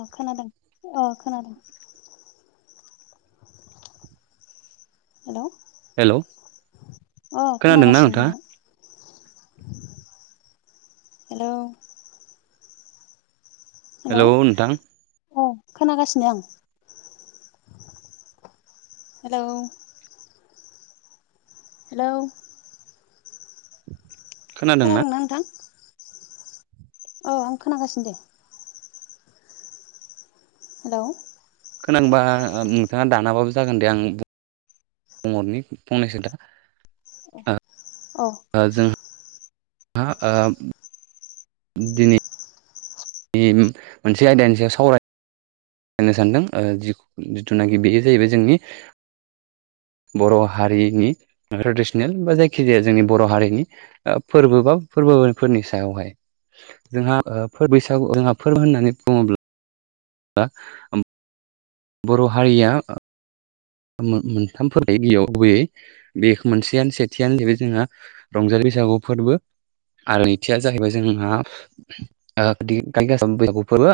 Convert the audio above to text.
अ खोनादों अ खोनादों हेल' हेल' खोनादोंना नोंथाङा हेल' हेल' नोंथां अ खोनागासिनो आं हेल' हेलौ [unintelligible] खोनादोंना नोंथां औ आं खोनागासिनो दे हेलौ खोनांबा नोंथाङा दानाबाबो जागोन दे आं बुंहरनि फंनैसो दा अ जोंहा हा ओ दिनै मोनसे आयदानि सायाव सावराय नो सानदों जिथुनाखि बेयो जाहैबाय जोंनि बर' हारिनि ट्रेडिसनेल बा जायखिजाया जोंनि बर' हारिनि फोरबो बा फोर- फोरबो फोरनि सायावहाय जोंहा फोरबो बैसागु जोंहा फोरबो होननानै बुङोब्ला दा उम बर' हारिया मो मोनथाम फोर गिबियाव गुबैयै बे मोनसेयनो सेथियानो जाहैबाय जोंहा रंजालि बैसागु फोरबो आरो नैथिया जाहैबाय जोंहा [inaudible] बैसागु फोरबो